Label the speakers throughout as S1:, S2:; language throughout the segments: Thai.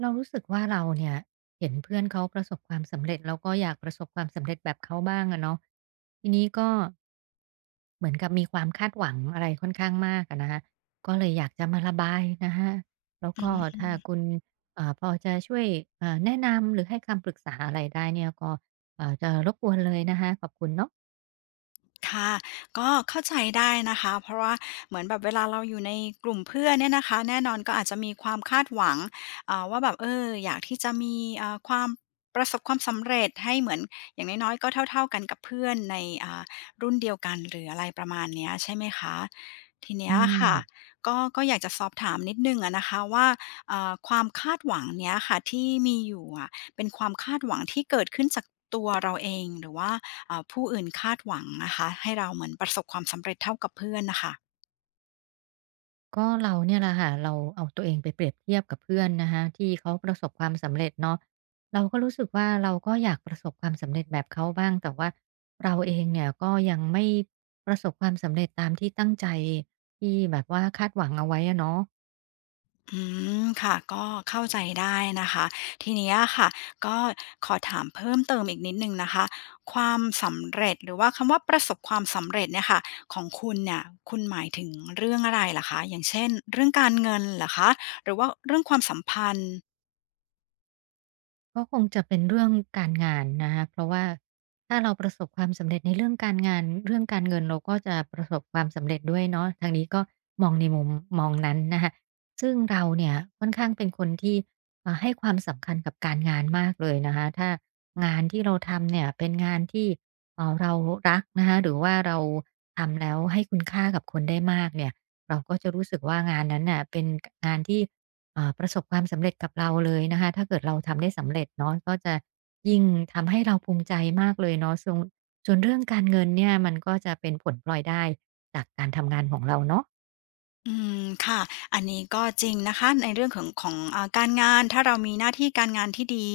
S1: เรารู้สึกว่าเราเนี่ยเห็นเพื่อนเขาประสบความสำเร็จเราก็อยากประสบความสำเร็จแบบเขาบ้างอะเนาะทีนี้ก็เหมือนกับมีความคาดหวังอะไรค่อนข้างมากอะนะคะก็เลยอยากจะมาระบายนะคะแล้วก็ถ้าคุณพอจะช่วยแนะนำหรือให้คำปรึกษาอะไรได้เนี่ยก็จะรบกวนเลยนะคะขอบคุณเนาะ
S2: ค่ะก็เข้าใจได้นะคะเพราะว่าเหมือนแบบเวลาเราอยู่ในกลุ่มเพื่อนเนี่ยนะคะแน่นอนก็อาจจะมีความคาดหวังว่าแบบเอออยากที่จะมีความประสบความสำเร็จให้เหมือนอย่างน้อยๆก็เท่าๆกันกับเพื่อนในอ่ารุ่นเดียวกันหรืออะไรประมาณเนี้ยใช่ไหมคะทีเนี้
S1: อื
S2: ยค่ะ
S1: ม
S2: ก็อยากจะสอบถามนิดนึงอะนะคะว่าความคาดหวังเนี้ยค่ะที่มีอยู่อะเป็นความคาดหวังที่เกิดขึ้นจากตัวเราเองหรือว่า ผู้อื่นคาดหวังนะคะให้เราเหมือนประสบความสำเร็จเท่ากับเพื่อนน่ะค่ะ
S1: ก็เราเนี่ยแหละค่ะเราเอาตัวเองไปเปรียบเทียบกับเพื่อนนะคะที่เขาประสบความสำเร็จเนาะเราก็รู้สึกว่าเราก็อยากประสบความสำเร็จแบบเขาบ้างแต่ว่าเราเองเนี่ยก็ยังไม่ประสบความสำเร็จตามที่ตั้งใจที่แบบว่าคาดหวังเอาไว้อะเนาะ
S2: อืค่ะก็เข้าใจได้นะคะทีเนี้ยค่ะก็ขอถามเพิ่มเติมอีกนิดหนึ่งนะคะความสำเร็จหรือว่าคำว่าประสบความสำเร็จเนี่ยค่ะของคุณเนี่ยคุณหมายถึงเรื่องอะไรเหรอคะอย่างเช่นเรื่องการเงินเหรอคะหรือว่าเรื่องความสัมพันธ์
S1: ก็คงจะเป็นเรื่องการงานนะคะเพราะว่าถ้าเราประสบความสำเร็จในเรื่องการงานเรื่องการเงินเราก็จะประสบความสำเร็จด้วยเนาะทางนี้ก็มองในมุมมองนั้นนะคะซึ่งเราเนี่ยค่อนข้างเป็นคนที่ให้ความสำคัญกับการงานมากเลยนะคะถ้างานที่เราทำเนี่ยเป็นงานที่เรารักนะคะหรือว่าเราทำแล้วให้คุณค่ากับคนได้มากเนี่ยเราก็จะรู้สึกว่างานนั้นน่ะเป็นกงานที่ ประสบความสำเร็จกับเราเลยนะคะถ้าเกิดเราทำได้สำเร็จเนาะก็จะยิ่งทำให้เราภูมิใจมากเลยเนาะส่วนเรื่องการเงินเนี่ยมันก็จะเป็นผลพลอยได้จากการทำงานของเราเนาะ
S2: อืค่ะอันนี้ก็จริงนะคะในเรื่องของการงานถ้าเรามีหน้าที่การงานที่ดี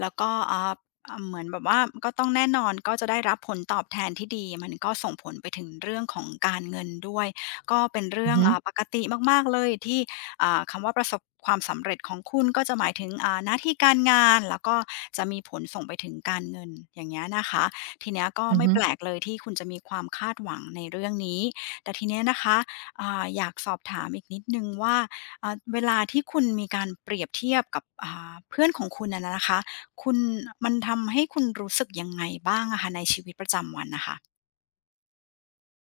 S2: แล้วก็เหมือนแบบว่าก็ต้องแน่นอนก็จะได้รับผลตอบแทนที่ดีมันก็ส่งผลไปถึงเรื่องของการเงินด้วยก็เป็น
S1: อื
S2: เรื่
S1: อ
S2: อง
S1: ฮึ
S2: ปกติมากๆเลยที่คำว่าประสบความสำเร็จของคุณก็จะหมายถึงหน้าที่การงานแล้วก็จะมีผลส่งไปถึงการเงินอย่างเงี้ยนะคะทีเนี้ยก็
S1: อือ
S2: ไม่
S1: ฮึ
S2: แปลกเลยที่คุณจะมีความคาดหวังในเรื่องนี้แต่ทีเนี้ยนะคะ อยากสอบถามอีกนิดหนึ่งว่าเวลาที่คุณมีการเปรียบเทียบกับเพื่อนของคุณอะนะคะคุณมันทำให้คุณรู้สึกยังไงบ้างอะคะในชีวิตประจำวันนะคะ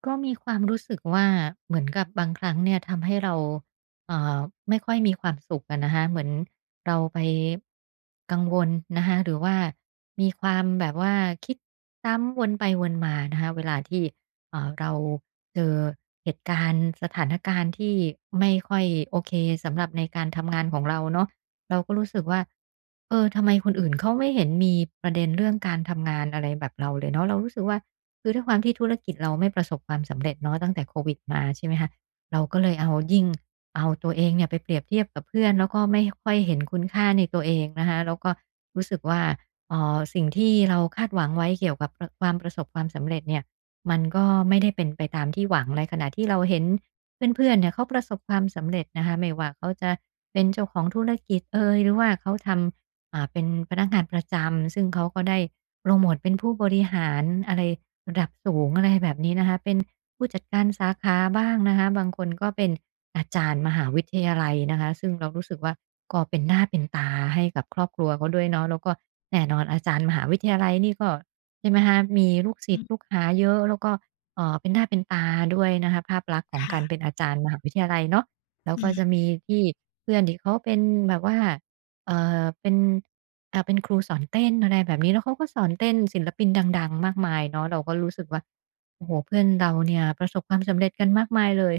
S1: ก็มีความรู้สึกว่าเหมือนกับบางครั้งเนี่ยทำให้เราเอ่อไม่ค่อยมีความสุขอะนะคะเหมือนเราไปกังวลนะคะหรือว่ามีความแบบว่าคิดซ้ำวนไปวนมานะคะเวลาที่เราเจอเหตุการณ์สถานการณ์ที่ไม่ค่อยโอเคสำหรับในการทำงานของเราเนาะเราก็รู้สึกว่าเออทำไมคนอื่นเขาไม่เห็นมีประเด็นเรื่องการทำงานอะไรแบบเราเลยเนาะเรารู้สึกว่า คือด้วยความที่ธุรกิจเราไม่ประสบความสำเร็จเนาะตั้งแต่โควิดมาใช่ไหมคะเราก็เลยเอายิ่งเอาตัวเองเนี่ยไปเปรียบเทียบกับเพื่อนแล้วก็ไม่ค่อยเห็นคุณค่าในตัวเองนะคะแล้วก็รู้สึกว่าสิ่งที่เราคาดหวังไว้เกี่ยวกับรความประสบความสำเร็จเนี่ยมันก็ไม่ได้เป็นไปตามที่หวังในขณะที่เราเห็นเพื่อนๆเนี่ยเขาประสบความสำเร็จนะคะไม่ว่าเขาจะเป็นเจ้าของธุรกิจเอยหรือว่าเขาทำเป็นพนักงานประจำซึ่งเขาก็ได้โพรโมตเป็นผู้บริหารอะไร เป็นผู้จัดการสาขาบ้างนะคะบางคนก็เป็นอาจารย์มหาวิทยาลัยนะคะซึ่งเรารู้สึกว่าก็เป็นหน้าเป็นตาให้กับครอบครัวเขาด้วยเนาะแล้วก็แน่นอนอาจารย์มหาวิทยาลัยนี่ก็ใช่ไหมคะมีลูกศิ
S2: อื
S1: ษย์ลูก
S2: ม
S1: หาเยอะแล้วก็เป็นหน้าเป็นตาด้วยนะคะภาพลักษณ์ของกา
S2: ค่ะ
S1: รเป็นอาจารย์มหาวิทยาลัยเนาะแล้วก็จะมีที่เพื่อนที่เขาเป็นแบบว่าเป็นเป็นครูสอนเต้นอะไรแบบนี้แล้วเขาก็สอนเต้นศิลปินดังๆมากมายเนาะเราก็รู้สึกว่า โอ้โหเพื่อนเราเนี่ยประสบความสำเร็จกันมากมายเลย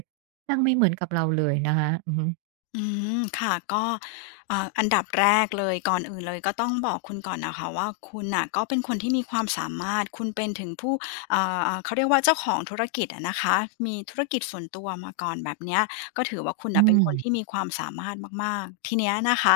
S1: นั่งไม่เหมือนกับเราเลยนะคะอือฮึ
S2: อืค่ะก็อันดับแรกเลยก่อนอื่นเลยก็ต้องบอกคุณก่อนนะค่ะว่าคุณน่ะก็เป็นคนที่มีความสามารถคุณเป็นถึงผู้เขาเรียกว่าเจ้าของธุรกิจอะนะคะมีธุรกิจส่วนตัวมาก่อนแบบเนี้ยก็ถือว่าคุณ
S1: อื
S2: น่ะเป็นคน
S1: ม
S2: ที่มีความสามารถมากๆทีเนี้ยนะคะ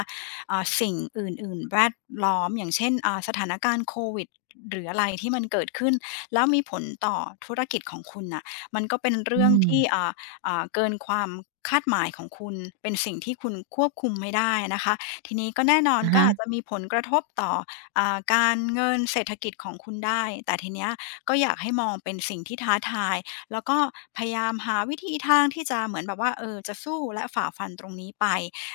S2: สิ่งอื่นๆแวดล้อมอย่างเช่นสถานการณ์โควิดหรืออะไรที่มันเกิดขึ้นแล้วมีผลต่อธุรกิจของคุณน่ะมันก็เป็น
S1: อื
S2: เรื่อง
S1: ม
S2: ที่เกินความคาดหมายของคุณเป็นสิ่งที่คุณควบคุมไม่ได้นะคะทีนี้ก็แน่นอน
S1: อะ
S2: ก็
S1: ฮะ
S2: อาจจะมีผลกระทบต่อการเงินเศรษฐกิจของคุณได้แต่ทีเนี้ยก็อยากให้มองเป็นสิ่งที่ท้าทายแล้วก็พยายามหาวิธีทางที่จะเหมือนแบบว่าเออจะสู้และฝ่าฟันตรงนี้ไป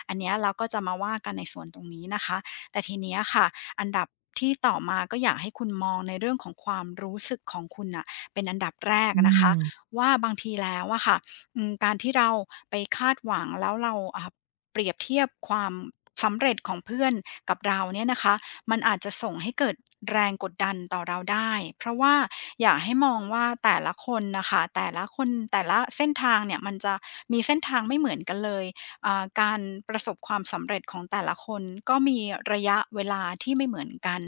S2: อันเนี้ยเราก็จะมาว่ากันในส่วนตรงนี้นะคะแต่ทีเนี้ยค่ะอันดับที่ต่อมาก็อยากให้คุณมองในเรื่องของความรู้สึกของคุณน่ะเป็นอันดับแรก
S1: อื
S2: นะคะ
S1: ม
S2: ว่าบางทีแล้วอะค่ะ อืมการที่เราไปคาดหวังแล้วเราเปรียบเทียบความสำเร็จของเพื่อนกับเราเนี่ยนะคะมันอาจจะส่งให้เกิดแรงกดดันต่อเราได้เพราะว่าอยากให้มองว่าแต่ละคนนะคะแต่ละคนแต่ละเส้นทางเนี่ยมันจะมีเส้นทางไม่เหมือนกันเลยการประสบความสำเร็จของแต่ละคนก็มีระยะเวลาที่ไม่เหมือนกัน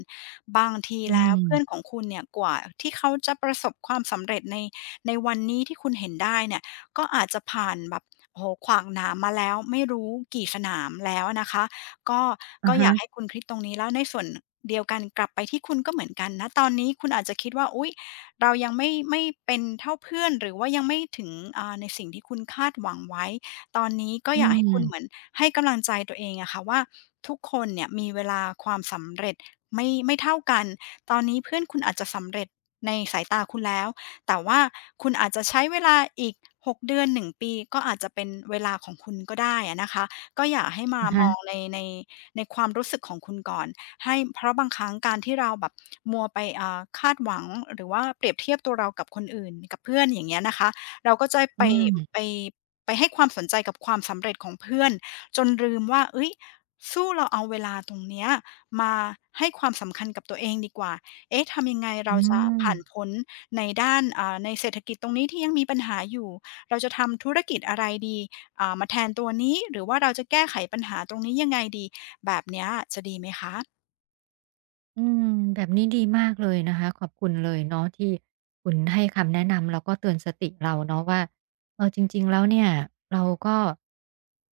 S2: บางที
S1: อื
S2: แล้ว
S1: ม
S2: เพื่อนของคุณเนี่ยกว่าที่เขาจะประสบความสำเร็จในวันนี้ที่คุณเห็นได้เนี่ย ก็อาจจะผ่านแบบโอ้โฮขวากหนามมาแล้วไม่รู้กี่สนามแล้วนะคะก็
S1: อะ
S2: ก็อ
S1: ฮะ
S2: ยากให้คุณคิดตรงนี้แล้วในส่วนเดียวกันกลับไปที่คุณก็เหมือนกันนะตอนนี้คุณอาจจะคิดว่าอุ๊ยเรายังไม่เป็นเท่าเพื่อนหรือว่ายังไม่ถึงในสิ่งที่คุณคาดหวังไว้ตอนนี้ก็
S1: อื
S2: อยากให้คุณเหมือน
S1: ม
S2: ให้กำลังใจตัวเองอะค่ะว่าทุกคนเนี่ยมีเวลาความสำเร็จไม่เท่ากันตอนนี้เพื่อนคุณอาจจะสำเร็จในสายตาคุณแล้ว แต่ว่าคุณอาจจะใช้เวลาอีก6 เดือน 1 ปีก็อาจจะเป็นเวลาของคุณก็ได้อะนะคะก็อย่าให้มา
S1: อะ
S2: ม
S1: ฮะ
S2: องในในความรู้สึกของคุณก่อนให้เพราะบางครั้งการที่เราแบบมัวไปคาดหวังหรือว่าเปรียบเทียบตัวเรากับคนอื่นกับเพื่อนอย่างเงี้ยนะคะเราก็จะ
S1: อื
S2: ไป
S1: ม
S2: ไปไปให้ความสนใจกับความสำเร็จของเพื่อนจนลืมว่าเฮ้ยสู้เราเอาเวลาตรงเนี้ยมาให้ความสำคัญกับตัวเองดีกว่าเอ๊ะทำยังไง
S1: อื
S2: เราจะผ่าน
S1: ม
S2: พ้น ในด้านในเศรษฐกิจตรงนี้ที่ยังมีปัญหาอยู่เราจะทำธุรกิจอะไรดีมาแทนตัวนี้หรือว่าเราจะแก้ไขปัญหาตรงนี้ยังไงดีแบบเนี้ยจะดีไหมคะ
S1: อืมแบบนี้ดีมากเลยนะคะขอบคุณเลยเนาะที่คุณให้คำแนะนำแล้วก็เตือนสติเราเนาะว่าเออจริงๆแล้วเนี่ยเราก็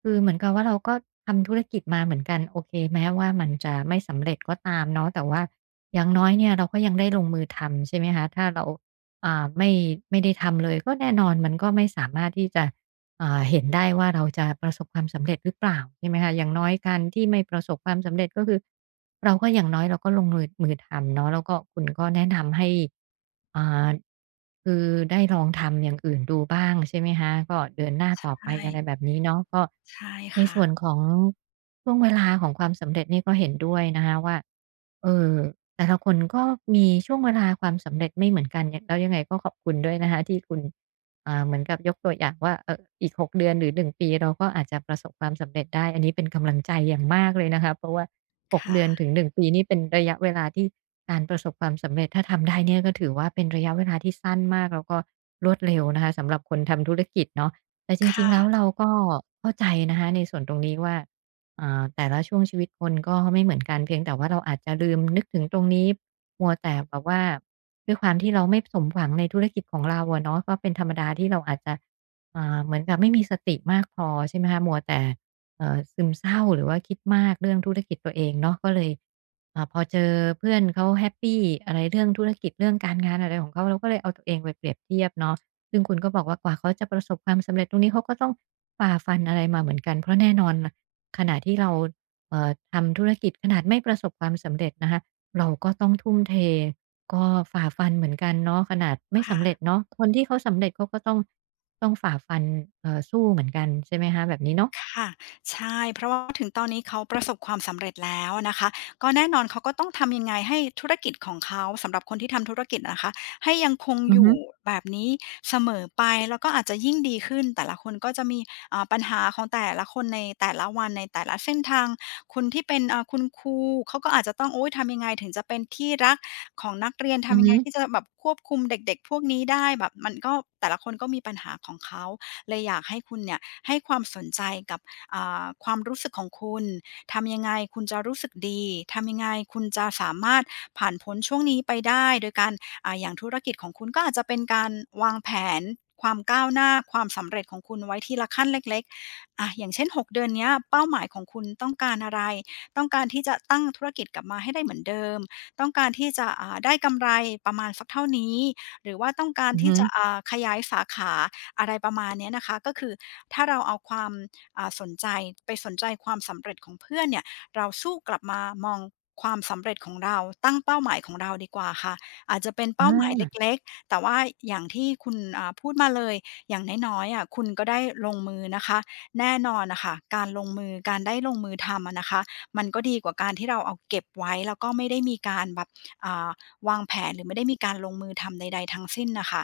S1: คือเหมือนกับว่าเราก็ทำธุรกิจมาเหมือนกันโอเคแม้ว่ามันจะไม่สำเร็จก็ตามเนาะแต่ว่าอย่างน้อยเนี่ยเราก็ยังได้ลงมือทำใช่ไหมคะถ้าเราไม่ได้ทำเลยก็แน่นอนมันก็ไม่สามารถที่จะ เห็นได้ว่าเราจะประสบความสำเร็จหรือเปล่าใช่ไหมคะอย่างน้อยการที่ไม่ประสบความสำเร็จก็คือเราก็อย่างน้อยเราก็ลงมือทำเนาะแล้วก็คุณก็แนะนำให้อ่าคือได้ลองทำอย่างอื่นดูบ้างใช่ไหมคะก็เดินหน้าต่อไป
S2: ใช่
S1: อะไรแบบนี้เนาะก็
S2: ใช่
S1: ใน
S2: ค่ะ
S1: ส่วนของช่วงเวลาของความสำเร็จนี่ก็เห็นด้วยนะคะว่าเออแต่ละคนก็มีช่วงเวลาความสำเร็จไม่เหมือนกันแล้วยังไงก็ขอบคุณด้วยนะคะที่คุณ เหมือนกับยกตัวอย่างว่าเอออีก6เดือนหรือ1ปีเราก็อาจจะประสบความสำเร็จได้อันนี้เป็นกำลังใจอย่างมากเลยนะคะเพราะว่าหกเดือน
S2: ค่ะ
S1: ถึงหนึ่งปีนี่เป็นระยะเวลาที่การประสบความสำเร็จถ้าทำได้เนี่ยก็ถือว่าเป็นระยะเวลาที่สั้นมากแล้วก็รวดเร็วนะคะสำหรับคนทำธุรกิจเนาะแต่จ
S2: ค
S1: ริงๆแล้ว
S2: ่ะ
S1: เราก็เข้าใจนะคะในส่วนตรงนี้ว่า แต่ละช่วงชีวิตคนก็ไม่เหมือนกันเพียงแต่ว่าเราอาจจะลืมนึกถึงตรงนี้มัวแต่แบบว่าด้วยความที่เราไม่สมหวังในธุรกิจของเราอะเนาะก็เป็นธรรมดาที่เราอาจจะเหมือนกับไม่มีสติมากพอใช่ไหมคะมัวแต่ซึมเศร้าหรือว่าคิดมากเรื่องธุรกิจตัวเองเนาะก็เลยพอเจอเพื่อนเขาแฮปปีอะไรเรื่องธุรกิจเรื่องการงานอะไรของเขาเราก็เลยเอาตัวเองไปเปรียบเทียบเนาะซึ่งคุณก็บอกว่ากว่าเขาจะประสบความสำเร็จตรงนี้เขาก็ต้องฝ่าฟันอะไรมาเหมือนกันเพราะแน่นอน ขณะที่เราทำธุรกิจขนาดไม่ประสบความสำเร็จนะคะเราก็ต้องทุ่มเทก็ฝ่าฟันเหมือนกันเนาะขนาดไม่สำเร็จ
S2: ค่ะ
S1: เนาะคนที่เขาสำเร็จเขาก็ต้องฝ่าฟันสู้เหมือนกันใช่ไหมคะแบบนี้เนาะ
S2: ค่ะใช่เพราะว่าถึงตอนนี้เขาประสบความสำเร็จแล้วนะคะก็แน่นอนเขาก็ต้องทำยังไงให้ธุรกิจของเขาสำหรับคนที่ทำธุรกิจนะคะให้ยังคง
S1: อื
S2: อ
S1: อฮึ
S2: ยู่แบบนี้เสมอไปแล้วก็อาจจะยิ่งดีขึ้นแต่ละคนก็จะมีปัญหาของแต่ละคนในแต่ละวันในแต่ละเส้นทางคนที่เป็นคุณครูเขาก็อาจจะต้องโอ๊ยทำยังไงถึงจะเป็นที่รักของนักเรียน
S1: อือ
S2: ทำยัง
S1: ฮึ
S2: ไงที่จะแบบควบคุมเด็กๆพวกนี้ได้แบบมันก็แต่ละคนก็มีปัญหาของเขา เลยอยากให้คุณเนี่ยให้ความสนใจกับความรู้สึกของคุณ ทำยังไงคุณจะรู้สึกดี ทำยังไงคุณจะสามารถผ่านพ้นช่วงนี้ไปได้ โดยการอาอย่างธุรกิจของคุณก็อาจจะเป็นการวางแผนความก้าวหน้าความสำเร็จของคุณไว้ทีละขั้นเล็กๆอะอย่างเช่น 6 เดือนเนี้ยเป้าหมายของคุณต้องการอะไรต้องการที่จะตั้งธุรกิจกลับมาให้ได้เหมือนเดิมต้องการที่จะได้กำไรประมาณสักเท่านี้หรือว่าต้องการ
S1: อือ
S2: ที่
S1: ฮึ
S2: จะขยายสาขา อะไรประมาณเนี้ยนะคะก็คือถ้าเราเอาความสนใจไปสนใจความสำเร็จของเพื่อนเนี่ยเราสู้กลับมามองความสำเร็จของเราตั้งเป้าหมายของเราดีกว่าค่ะอาจจะเป็น
S1: อ
S2: เป้าหมาย
S1: า
S2: เล็กๆแต่ว่าอย่างที่คุณพูดมาเลยอย่างน้อยๆอะคุณก็ได้ลงมือนะคะแน่นอนน่ะค่ะการลงมือการได้ลงมือทำอะนะคะมันก็ดีกว่าการที่เราเอาเก็บไว้แล้วก็ไม่ได้มีการแบบอ่าวางแผนหรือไม่ได้มีการลงมือทำใดๆทั้งสิ้นน่ะค่ะ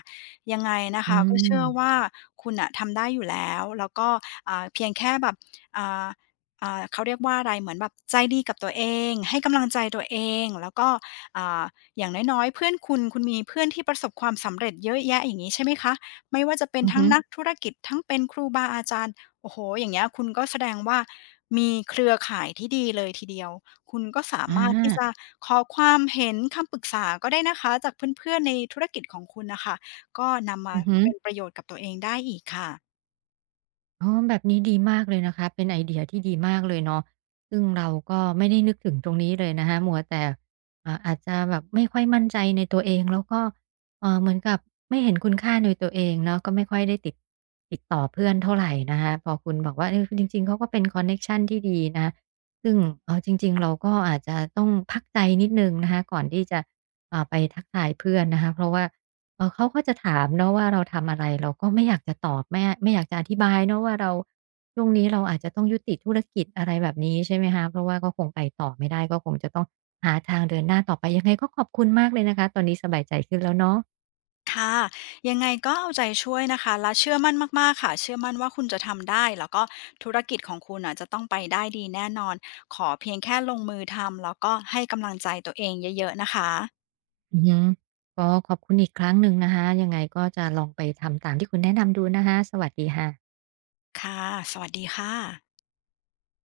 S2: ยังไงนะ
S1: อื
S2: คะ
S1: ม
S2: ก็เชื่อว่าคุณน่ะทำได้อยู่แล้วแล้วก็เพียงแค่แบบอ่าเขาเรียกว่าอะไรเหมือนแบบใจดีกับตัวเองให้กำลังใจตัวเองแล้วก็อ่าอย่างน้อยๆเพื่อนคุณคุณมีเพื่อนที่ประสบความสำเร็จเยอะแยะอย่างงี้ใช่ไหมคะไม่ว่าจะเป็น
S1: อือ
S2: ทั้ง
S1: ฮึ
S2: นักธุรกิจทั้งเป็นครูบาอาจารย์โอ้โฮอย่างเงี้ยคุณก็แสดงว่ามีเครือข่ายที่ดีเลยทีเดียวคุณก็สา
S1: อา
S2: มารถที่จะขอความเห็นคำปรึกษาก็ได้นะคะจากเพื่อนๆในธุรกิจของคุณน่ะค่ะ ก็นำมา
S1: อือฮึ
S2: เป็นประโยชน์กับตัวเองได้อีกค่ะ
S1: อ๋อแบบนี้ดีมากเลยนะคะเป็นไอเดียที่ดีมากเลยเนาะซึ่งเราก็ไม่ได้นึกถึงตรงนี้เลยนะคะมัวแต่อาจจะแบบไม่ค่อยมั่นใจในตัวเองแล้วก็เหมือนกับไม่เห็นคุณค่าในตัวเองเนาะก็ไม่ค่อยได้ติดต่อเพื่อนเท่าไรนะคะพอคุณบอกว่าเออจริงๆเขาก็เป็นคอนเน็กชันที่ดีนะคะซึ่งจริงๆเราก็อาจจะต้องพักใจนิดหนึ่งนะคะก่อนที่จะไปทักทายเพื่อนนะคะเพราะว่า เออเขาก็จะถามเนาะว่าเราทำอะไรเราก็ไม่อยากจะตอบไม่อยากจะอธิบายเนาะว่าเราช่วงนี้เราอาจจะต้องยุติธุรกิจอะไรแบบนี้ใช่ไหมคะเพราะว่าก็คงไปต่อไม่ได้ก็คงจะต้องหาทางเดินหน้าต่อไปยังไงก็ขอบคุณมากเลยนะคะตอนนี้สบายใจขึ้นแล้วเนาะ
S2: ค่ะยังไงก็เอาใจช่วยนะคะและเชื่อมั่นมากๆค่ะเชื่อมั่นว่าคุณจะทำได้แล้วก็ธุรกิจของคุณน่ะจะต้องไปได้ดีแน่นอนขอเพียงแค่ลงมือทำแล้วก็ให้กำลังใจตัวเองเยอะๆนะคะ
S1: อือฮึก็ขอบคุณอีกครั้งหนึ่งนะคะยังไงก็จะลองไปทำตามที่คุณแนะนำดูนะคะสวัสดีค่ะ
S2: ค่ะสวัสดีค่ะ